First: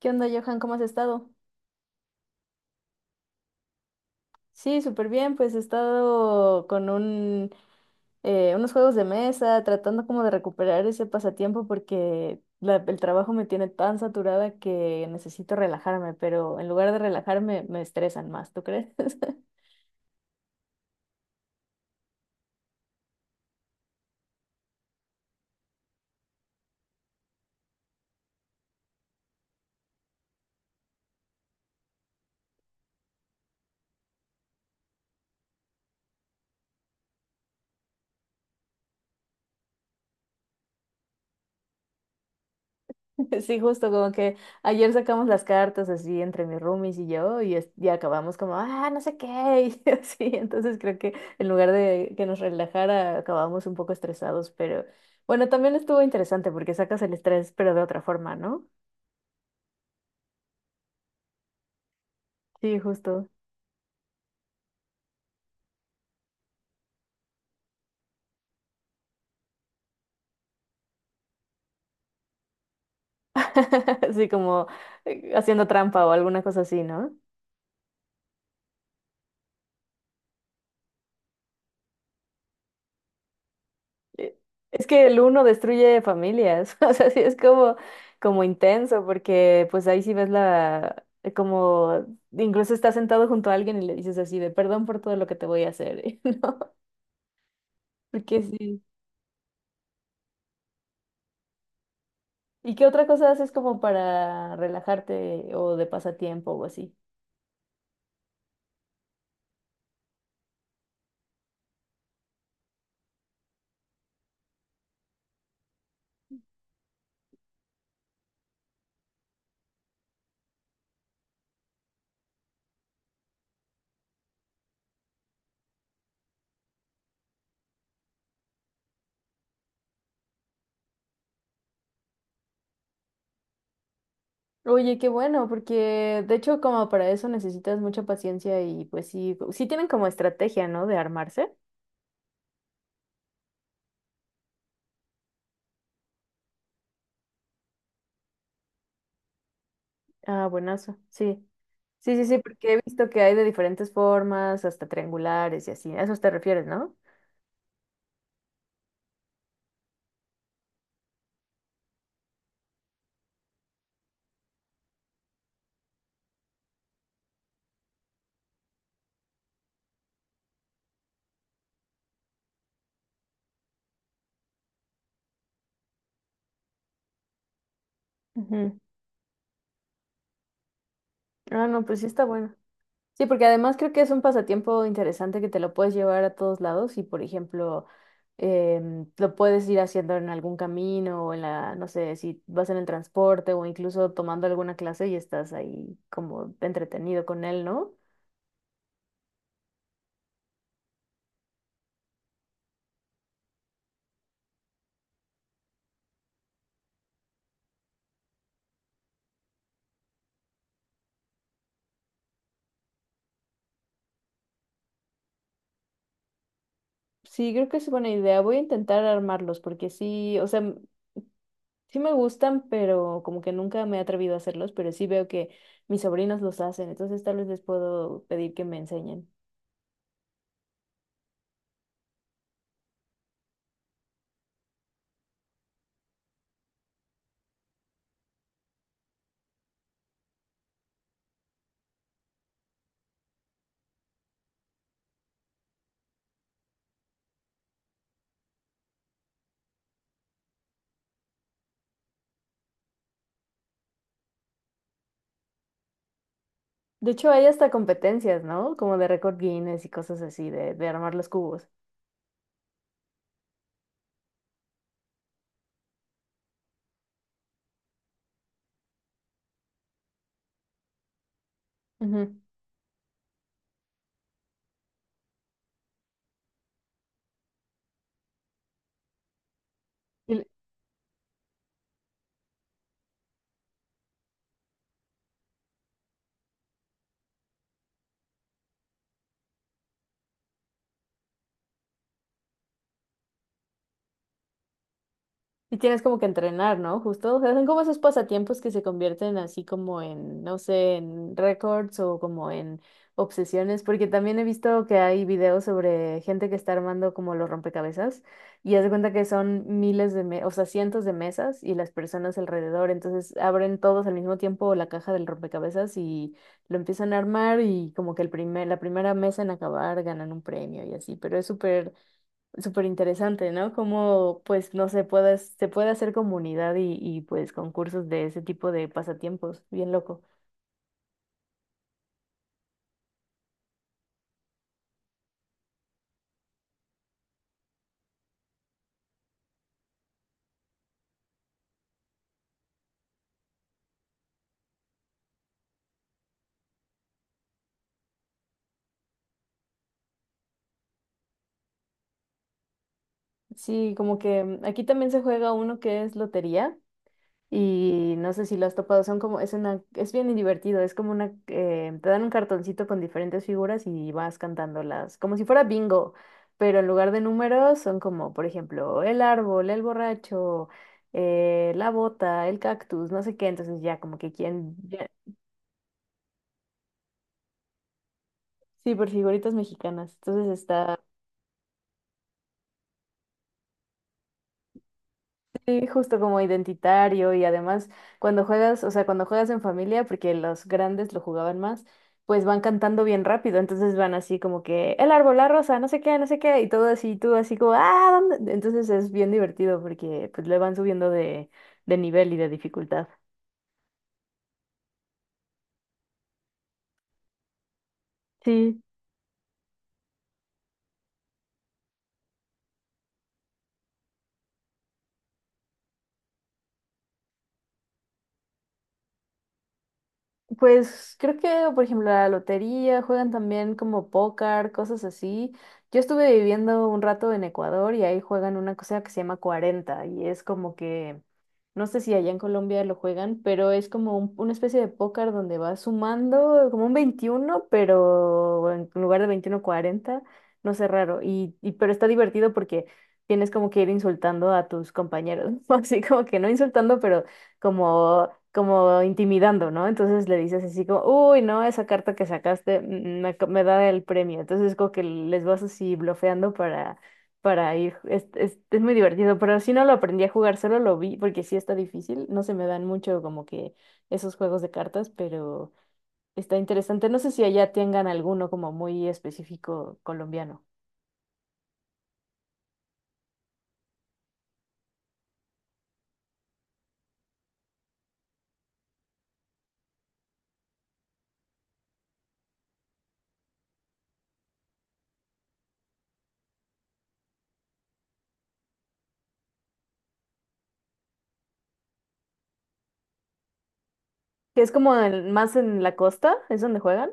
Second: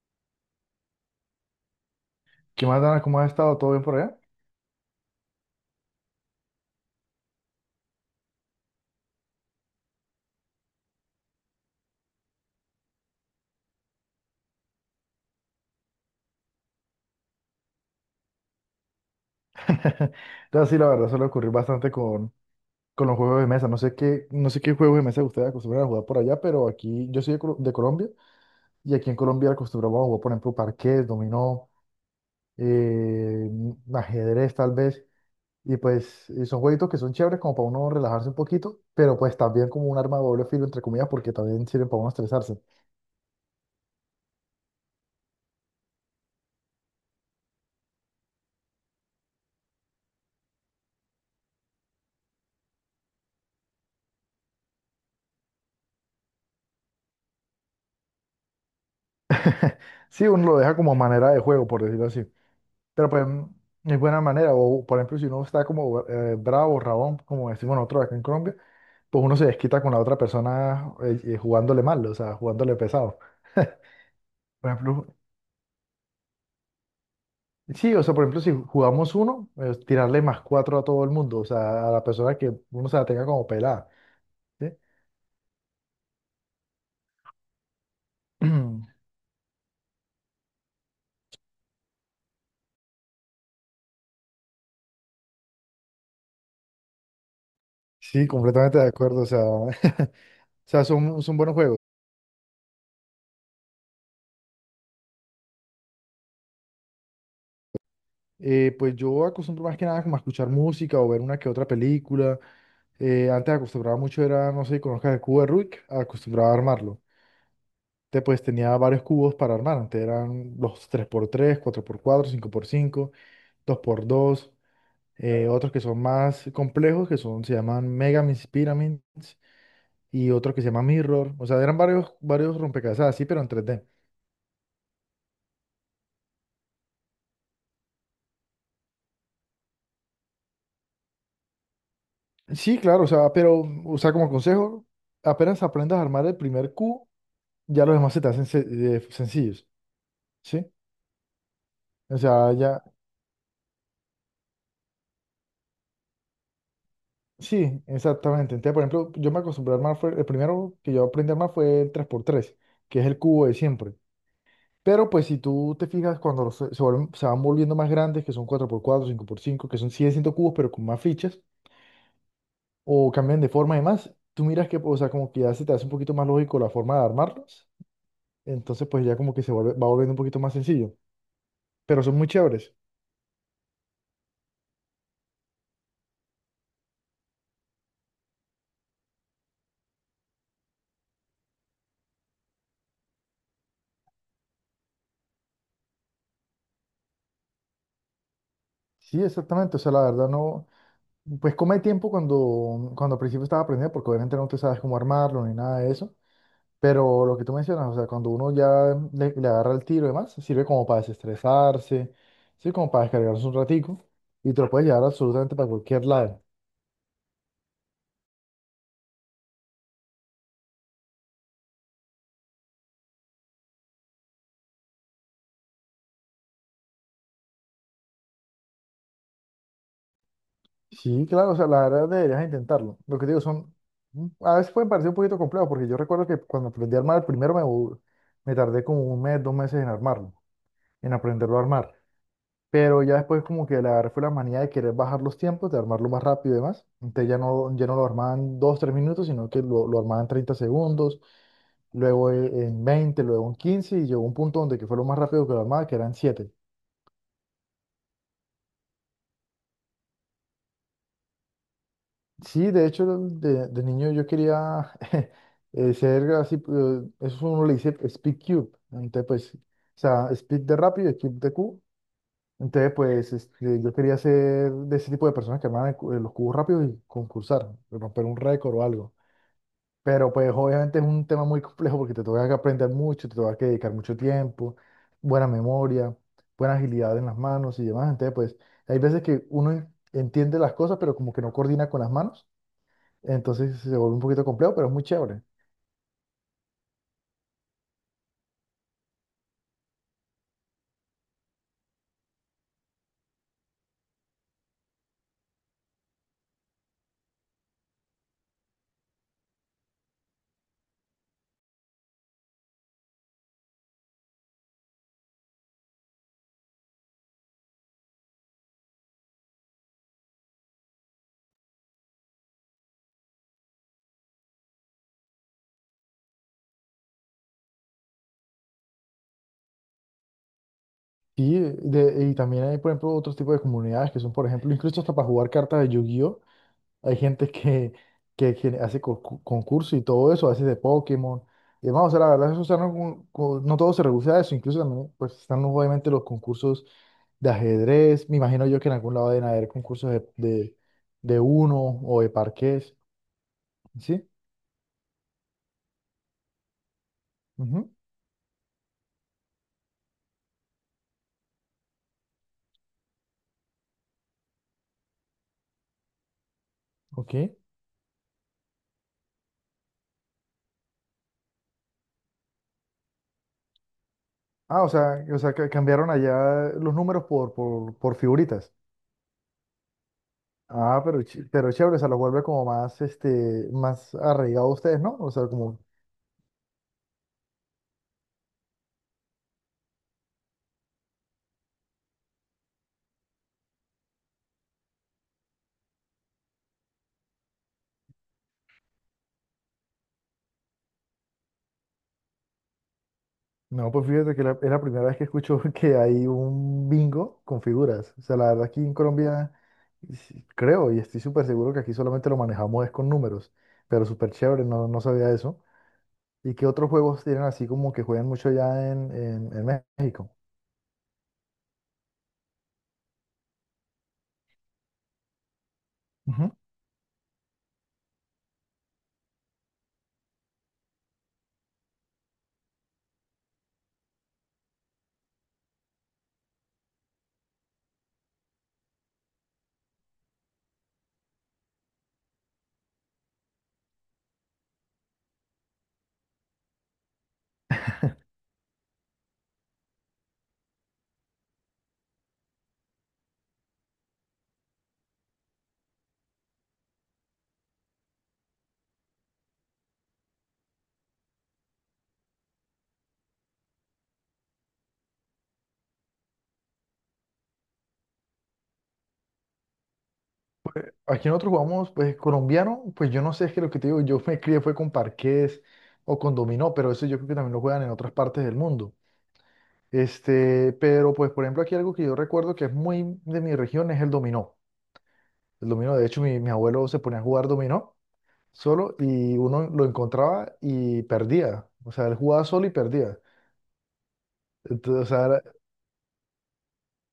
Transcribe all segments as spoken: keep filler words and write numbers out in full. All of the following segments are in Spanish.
¿Qué onda, Johan? ¿Cómo has estado? ¿Qué más, Dana? ¿Cómo has estado? ¿Todo bien por allá? Sí, súper bien, pues he estado con un, eh, unos juegos de mesa, tratando como de recuperar ese pasatiempo porque la- el trabajo me tiene tan saturada que necesito relajarme, pero en lugar de relajarme me estresan más, ¿tú crees? Entonces, sí, la verdad suele ocurrir bastante con, con los juegos de mesa. No sé qué, no sé qué juegos de mesa ustedes acostumbran a jugar por allá, pero aquí, yo soy de, Colo- de Colombia, y aquí en Colombia acostumbramos a jugar, por ejemplo, parqués, dominó, eh, ajedrez tal vez, y pues y son jueguitos que son chéveres como para uno relajarse un poquito, pero pues también como un arma de doble filo, entre comillas, porque también sirven para uno estresarse. Sí, justo como que ayer sacamos las cartas así entre mis roomies y yo y, es- y acabamos como, ah, no sé qué, y así, entonces creo que en lugar de que nos relajara, acabamos un poco estresados, pero bueno, también estuvo interesante porque sacas el estrés, pero de otra forma, ¿no? Sí, uno lo deja como manera de juego, por decirlo así. Sí, Pero pues justo. es buena manera. O por ejemplo, si uno está como eh, bravo, rabón, como decimos nosotros acá en Colombia, pues uno se desquita con la otra persona eh, eh, jugándole mal, o sea, jugándole pesado. Así como Por ejemplo, eh, haciendo trampa o alguna cosa así, ¿no? sí, o sea, por ejemplo, si jugamos uno, eh, tirarle más cuatro a todo el mundo, o sea, a la persona que uno se la tenga como pelada, Eh, ¿sí? Es que el uno destruye familias, o sea, sí es como, como intenso, porque pues ahí sí ves la, eh, como, incluso estás sentado junto a alguien y le dices así de perdón por todo lo que te voy a hacer, Sí, Porque completamente sí. de acuerdo, o sea, o sea, son, son buenos juegos. ¿Y qué otra cosa haces como para relajarte o de pasatiempo o así? Eh, pues yo acostumbro más que nada como a escuchar música o ver una que otra película. Eh, antes acostumbraba mucho era, no sé si conozcas el cubo de Rubik, acostumbraba a armarlo. Te, pues tenía varios cubos para armar. Antes eran los tres por tres, cuatro por cuatro, cinco por cinco, dos por dos, eh, otros que son más complejos, que son, se llaman Megamis Pyramids, y otros que se llaman Mirror. O sea, eran varios, varios rompecabezas así, pero en tres D. Oye, qué bueno, porque de hecho como para eso necesitas mucha paciencia y pues sí, sí tienen como estrategia, ¿no? De armarse. Sí, claro, o sea, pero, o sea, como consejo, apenas aprendas a armar el primer cubo, ya los demás se te hacen se- eh, sencillos, Ah, ¿sí? buenazo, sí. Sí, O sí, sí, sea, porque he ya, visto que hay de diferentes formas, hasta triangulares y así. A eso te refieres, ¿no? sí, exactamente. Entonces, por ejemplo, yo me acostumbré a armar, fue, el primero que yo aprendí a armar fue el tres por tres, que es el cubo de siempre. Pero pues si tú te fijas, cuando los- se, se vuelven- se van volviendo más grandes, que son cuatro por cuatro, cinco por cinco, que son, siguen siendo cubos, pero con más fichas, o cambian de forma y demás, tú miras que, o sea, como que ya se te hace un poquito más lógico la forma de armarlos. Ujú. Entonces, pues ya como que se vuelve, va volviendo un poquito más sencillo. Ah, no, pues Pero sí son está muy bueno. chéveres. Sí, porque además creo que es un pasatiempo interesante que te lo puedes llevar a todos lados y, por ejemplo, em, lo puedes ir haciendo en algún camino o en la, no sé, si vas en el transporte o incluso tomando alguna clase y estás ahí como entretenido con él, ¿no? Sí, exactamente. O sea, la verdad no. Pues come tiempo cuando, cuando al principio estaba aprendiendo, porque obviamente no te sabes cómo armarlo ni nada de eso. Pero lo que tú mencionas, o sea, cuando uno ya le, le agarra el tiro y demás, sirve como para desestresarse, sirve como para descargarse un ratico y te lo puedes llevar absolutamente para cualquier lado. Sí, creo que es buena idea. Voy a intentar armarlos porque sí, o sea, sí me gustan, pero como que nunca me he atrevido a hacerlos, pero sí veo que mis sobrinos los hacen, entonces tal vez les puedo pedir que me enseñen. Sí, claro, o sea, la verdad deberías intentarlo. Lo que te digo son, mm, a veces pueden parecer un poquito complejo, porque yo recuerdo que cuando aprendí a armar el primero me, bu- me tardé como un mes, dos meses en armarlo, en aprenderlo a armar. Pero ya después como que le agarré fue la manía de querer bajar los tiempos, de armarlo más rápido y demás. Entonces ya no, ya no lo armaban dos tres minutos, sino que lo, lo armaban treinta segundos, luego e- en veinte, luego en quince, y llegó un punto donde que fue lo más rápido que lo armaba, que eran siete. De hecho, hay hasta competencias, ¿no? Como de récord Guinness y cosas así, de, de armar los cubos. Sí, de hecho de, de niño yo quería eh, ser así, eh, eso uno le dice Speed Cube. Entonces pues, o sea, Speed de rápido y Cube de Q. Ujú. Entonces pues este, yo quería ser de ese tipo de personas que armaban el cu- eh, los cubos rápidos y concursar, romper un récord o algo. Pero Y pues obviamente es un tema muy complejo porque te toca que aprender mucho, te toca que dedicar mucho tiempo, buena memoria, buena agilidad en las manos y demás. Entonces, pues hay veces que uno en- entiende las cosas, pero como que no coordina con las manos. Entonces se vuelve un poquito complejo, pero es muy chévere. Y tienes como que entrenar, ¿no? Justo, o sea, son como esos pasatiempos que se convierten así como en, no sé, en récords o como en obsesiones, porque también he visto que hay videos sobre gente que está armando como los rompecabezas y haz de cuenta que son miles de, me- o sea, cientos de mesas y las personas alrededor, entonces abren todos al mismo tiempo la caja del rompecabezas y lo empiezan a armar y como que el primer, la primera mesa en acabar ganan un premio y así, pero es súper súper interesante, ¿no? Cómo, pues, no se puede, se puede hacer comunidad y, y, pues, concursos de ese tipo de pasatiempos. Bien loco. Sí de, y también hay, por ejemplo, otros tipos de comunidades que son, por ejemplo, incluso hasta para jugar cartas de Yu-Gi-Oh! Hay gente que, que, gen- hace co- co- concursos y todo eso, hace de Pokémon. Y demás, o sea, la verdad, eso, o sea, no, como- como- no todo se reduce a eso. Incluso también, pues, están obviamente los concursos de ajedrez. Me imagino yo que en algún lado deben haber concursos de, de, de uno o de parqués. Sí, como ¿Sí? que mm, aquí también se juega uno que es lotería Ujú. y no sé si lo has topado, son como, es una, es bien divertido, es como una, eh, te dan un cartoncito con diferentes figuras y vas cantándolas, como si fuera bingo, pero en lugar de Ok. números son como, por ejemplo, el árbol, el borracho, eh, la bota, el cactus, no sé qué, entonces ya como que quién, Ah, o sea, o sea, que cambiaron allá los números por, por, por figuritas. sí, por figuritas mexicanas. Entonces está Ah, pero, ch- pero chévere, o sea, los vuelve como más, este, más arraigados ustedes, ¿no? O sea, como sí, justo como identitario y además cuando juegas, o sea, cuando juegas en familia, porque los grandes lo jugaban más, pues van cantando bien rápido. Entonces van así como que el árbol, la rosa, no sé qué, no sé qué, y todo así, tú así como, ah, ¿dónde? Entonces es bien divertido porque pues le van subiendo de, de nivel y de dificultad. no, pues fíjate que la- es la primera vez que escucho que hay un bingo con figuras. O sea, la verdad aquí Sí. en Colombia sí, creo y estoy súper seguro que aquí solamente lo manejamos es con números, pero súper chévere, no, no sabía eso. ¿Y qué otros juegos tienen así como que juegan mucho allá en, en- en México? Pues creo que, por ejemplo, la lotería, juegan también como póker, cosas así. Yo estuve Ujú. viviendo un rato en Ecuador y ahí juegan una cosa que se llama cuarenta y es como que no sé si allá en Colombia lo juegan, pero es como un- una especie de póker donde vas sumando como un veintiuno pero en lugar de veintiuno cuarenta, no sé, raro. Y, y- pero está divertido porque tienes como que ir insultando a tus compañeros, así como que no insultando, pero como, como intimidando, ¿no? Entonces le dices así como, uy, no, esa carta que sacaste mm, mm, me, ac- me da el premio. Entonces como que les vas así blofeando para ir. Es, es, es muy divertido, pero si no lo aprendí a jugar, solo lo vi porque sí está difícil. No se me dan mucho como que esos juegos de cartas, pero está interesante. No sé si allá tengan alguno como muy específico colombiano, Aquí nosotros jugamos, pues colombiano, pues yo no sé, es que lo que te digo, yo me crié fue con parqués o con dominó, pero eso yo creo que también lo juegan en otras partes del mundo. Este, pero pues por ejemplo aquí algo que yo recuerdo que es muy de mi región es el dominó. El dominó, de hecho, mi, mi abuelo se ponía a jugar dominó solo y uno lo encontraba y perdía. O sea, él jugaba solo y perdía. que es como Entonces, o sea, en- era- más en la costa, es donde juegan.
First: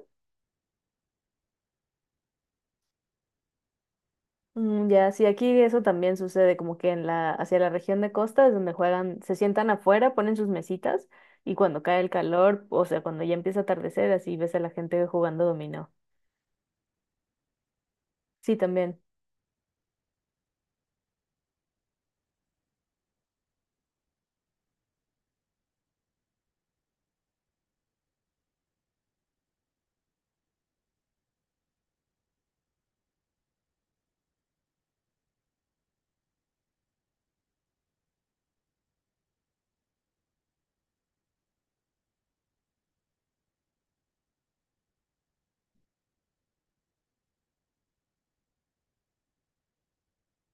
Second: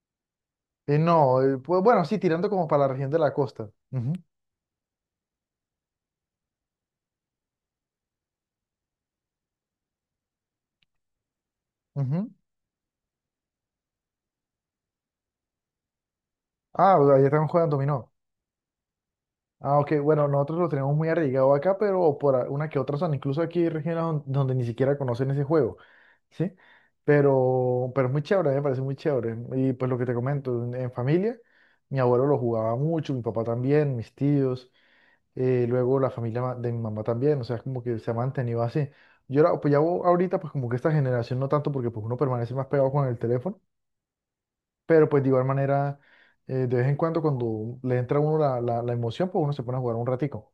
eh, no, eh, pues, bueno, sí, tirando como para la región de la costa. Ujú, Mm, ya, sí, aquí eso también sucede, como que en la, hacia la región de costa es donde juegan, se sientan afuera, ponen sus mesitas y cuando cae el ujú. calor, o sea, cuando ya empieza a atardecer, así ves a la gente jugando dominó. Ah, o sea, allá también jugando dominó. Sí, también. Ah, ok, bueno, nosotros lo tenemos muy arraigado acá, pero por a- una que otra zona. Incluso aquí hay regiones don- donde ni siquiera conocen ese juego, ¿sí? Pero, pero es muy chévere, me parece muy chévere. Y pues lo que te comento, en en familia, mi abuelo lo jugaba mucho, mi papá también, mis tíos. eh, luego la familia ma- de mi mamá también, o sea, es como que se ha mantenido así. Yo la- pues ya o- ahorita, pues como que esta generación no tanto, porque pues uno permanece más pegado con el teléfono, pero pues de igual manera, eh, de vez en cuando cuando le entra a uno la, la, la emoción, pues uno se pone a jugar un ratico.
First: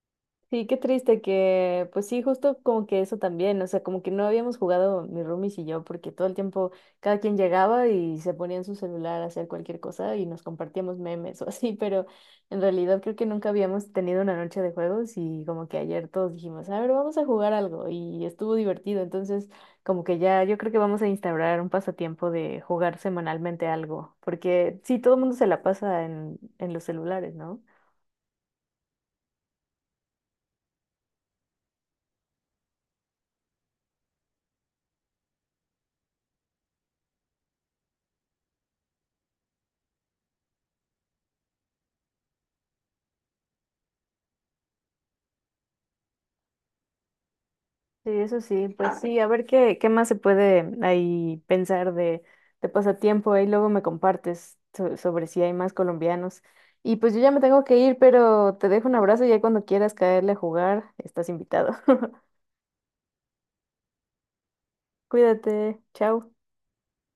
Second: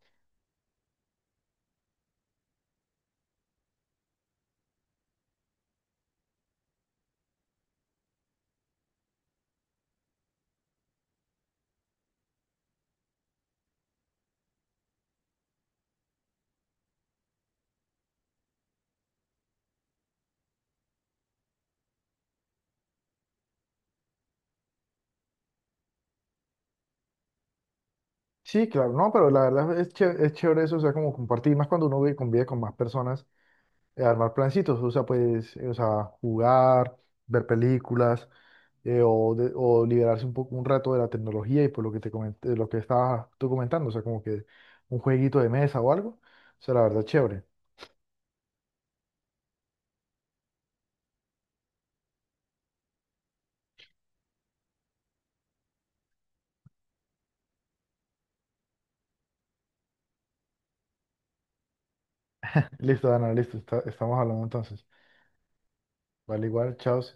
Sí, qué triste que, pues sí, justo como que eso también, o sea, como que no habíamos jugado mi roomies y yo, porque todo el tiempo cada quien llegaba y se ponía en su celular a hacer cualquier cosa y nos compartíamos memes o así, pero en realidad creo que nunca habíamos tenido una noche de juegos y como que ayer todos dijimos, a ver, vamos a jugar algo y estuvo divertido, entonces como que ya yo creo que vamos a instaurar un pasatiempo de jugar semanalmente algo, porque sí, todo el mundo se la pasa en, en los celulares, ¿no? Sí, claro, no, pero la verdad es, ché- es chévere eso, o sea, como compartir, más cuando uno vive, convive con más personas, eh, armar plancitos, o sea, pues, eh, o sea, jugar, ver películas, eh, o, de- o liberarse un poco un rato de la tecnología y por lo que te comenté, de lo que estabas tú comentando, o sea, como que un jueguito de mesa o algo. O sea, la verdad, chévere. Sí, eso sí, pues sí, a ver qué, qué más se puede ahí pensar de, de pasatiempo, ahí luego me compartes so- sobre si hay más colombianos. Y pues yo ya me tengo que ir, pero te dejo un abrazo y ya cuando quieras caerle a jugar, estás invitado. Listo, Dana, listo, está- estamos hablando entonces. Cuídate, chao. Vale, igual, chao. Sí.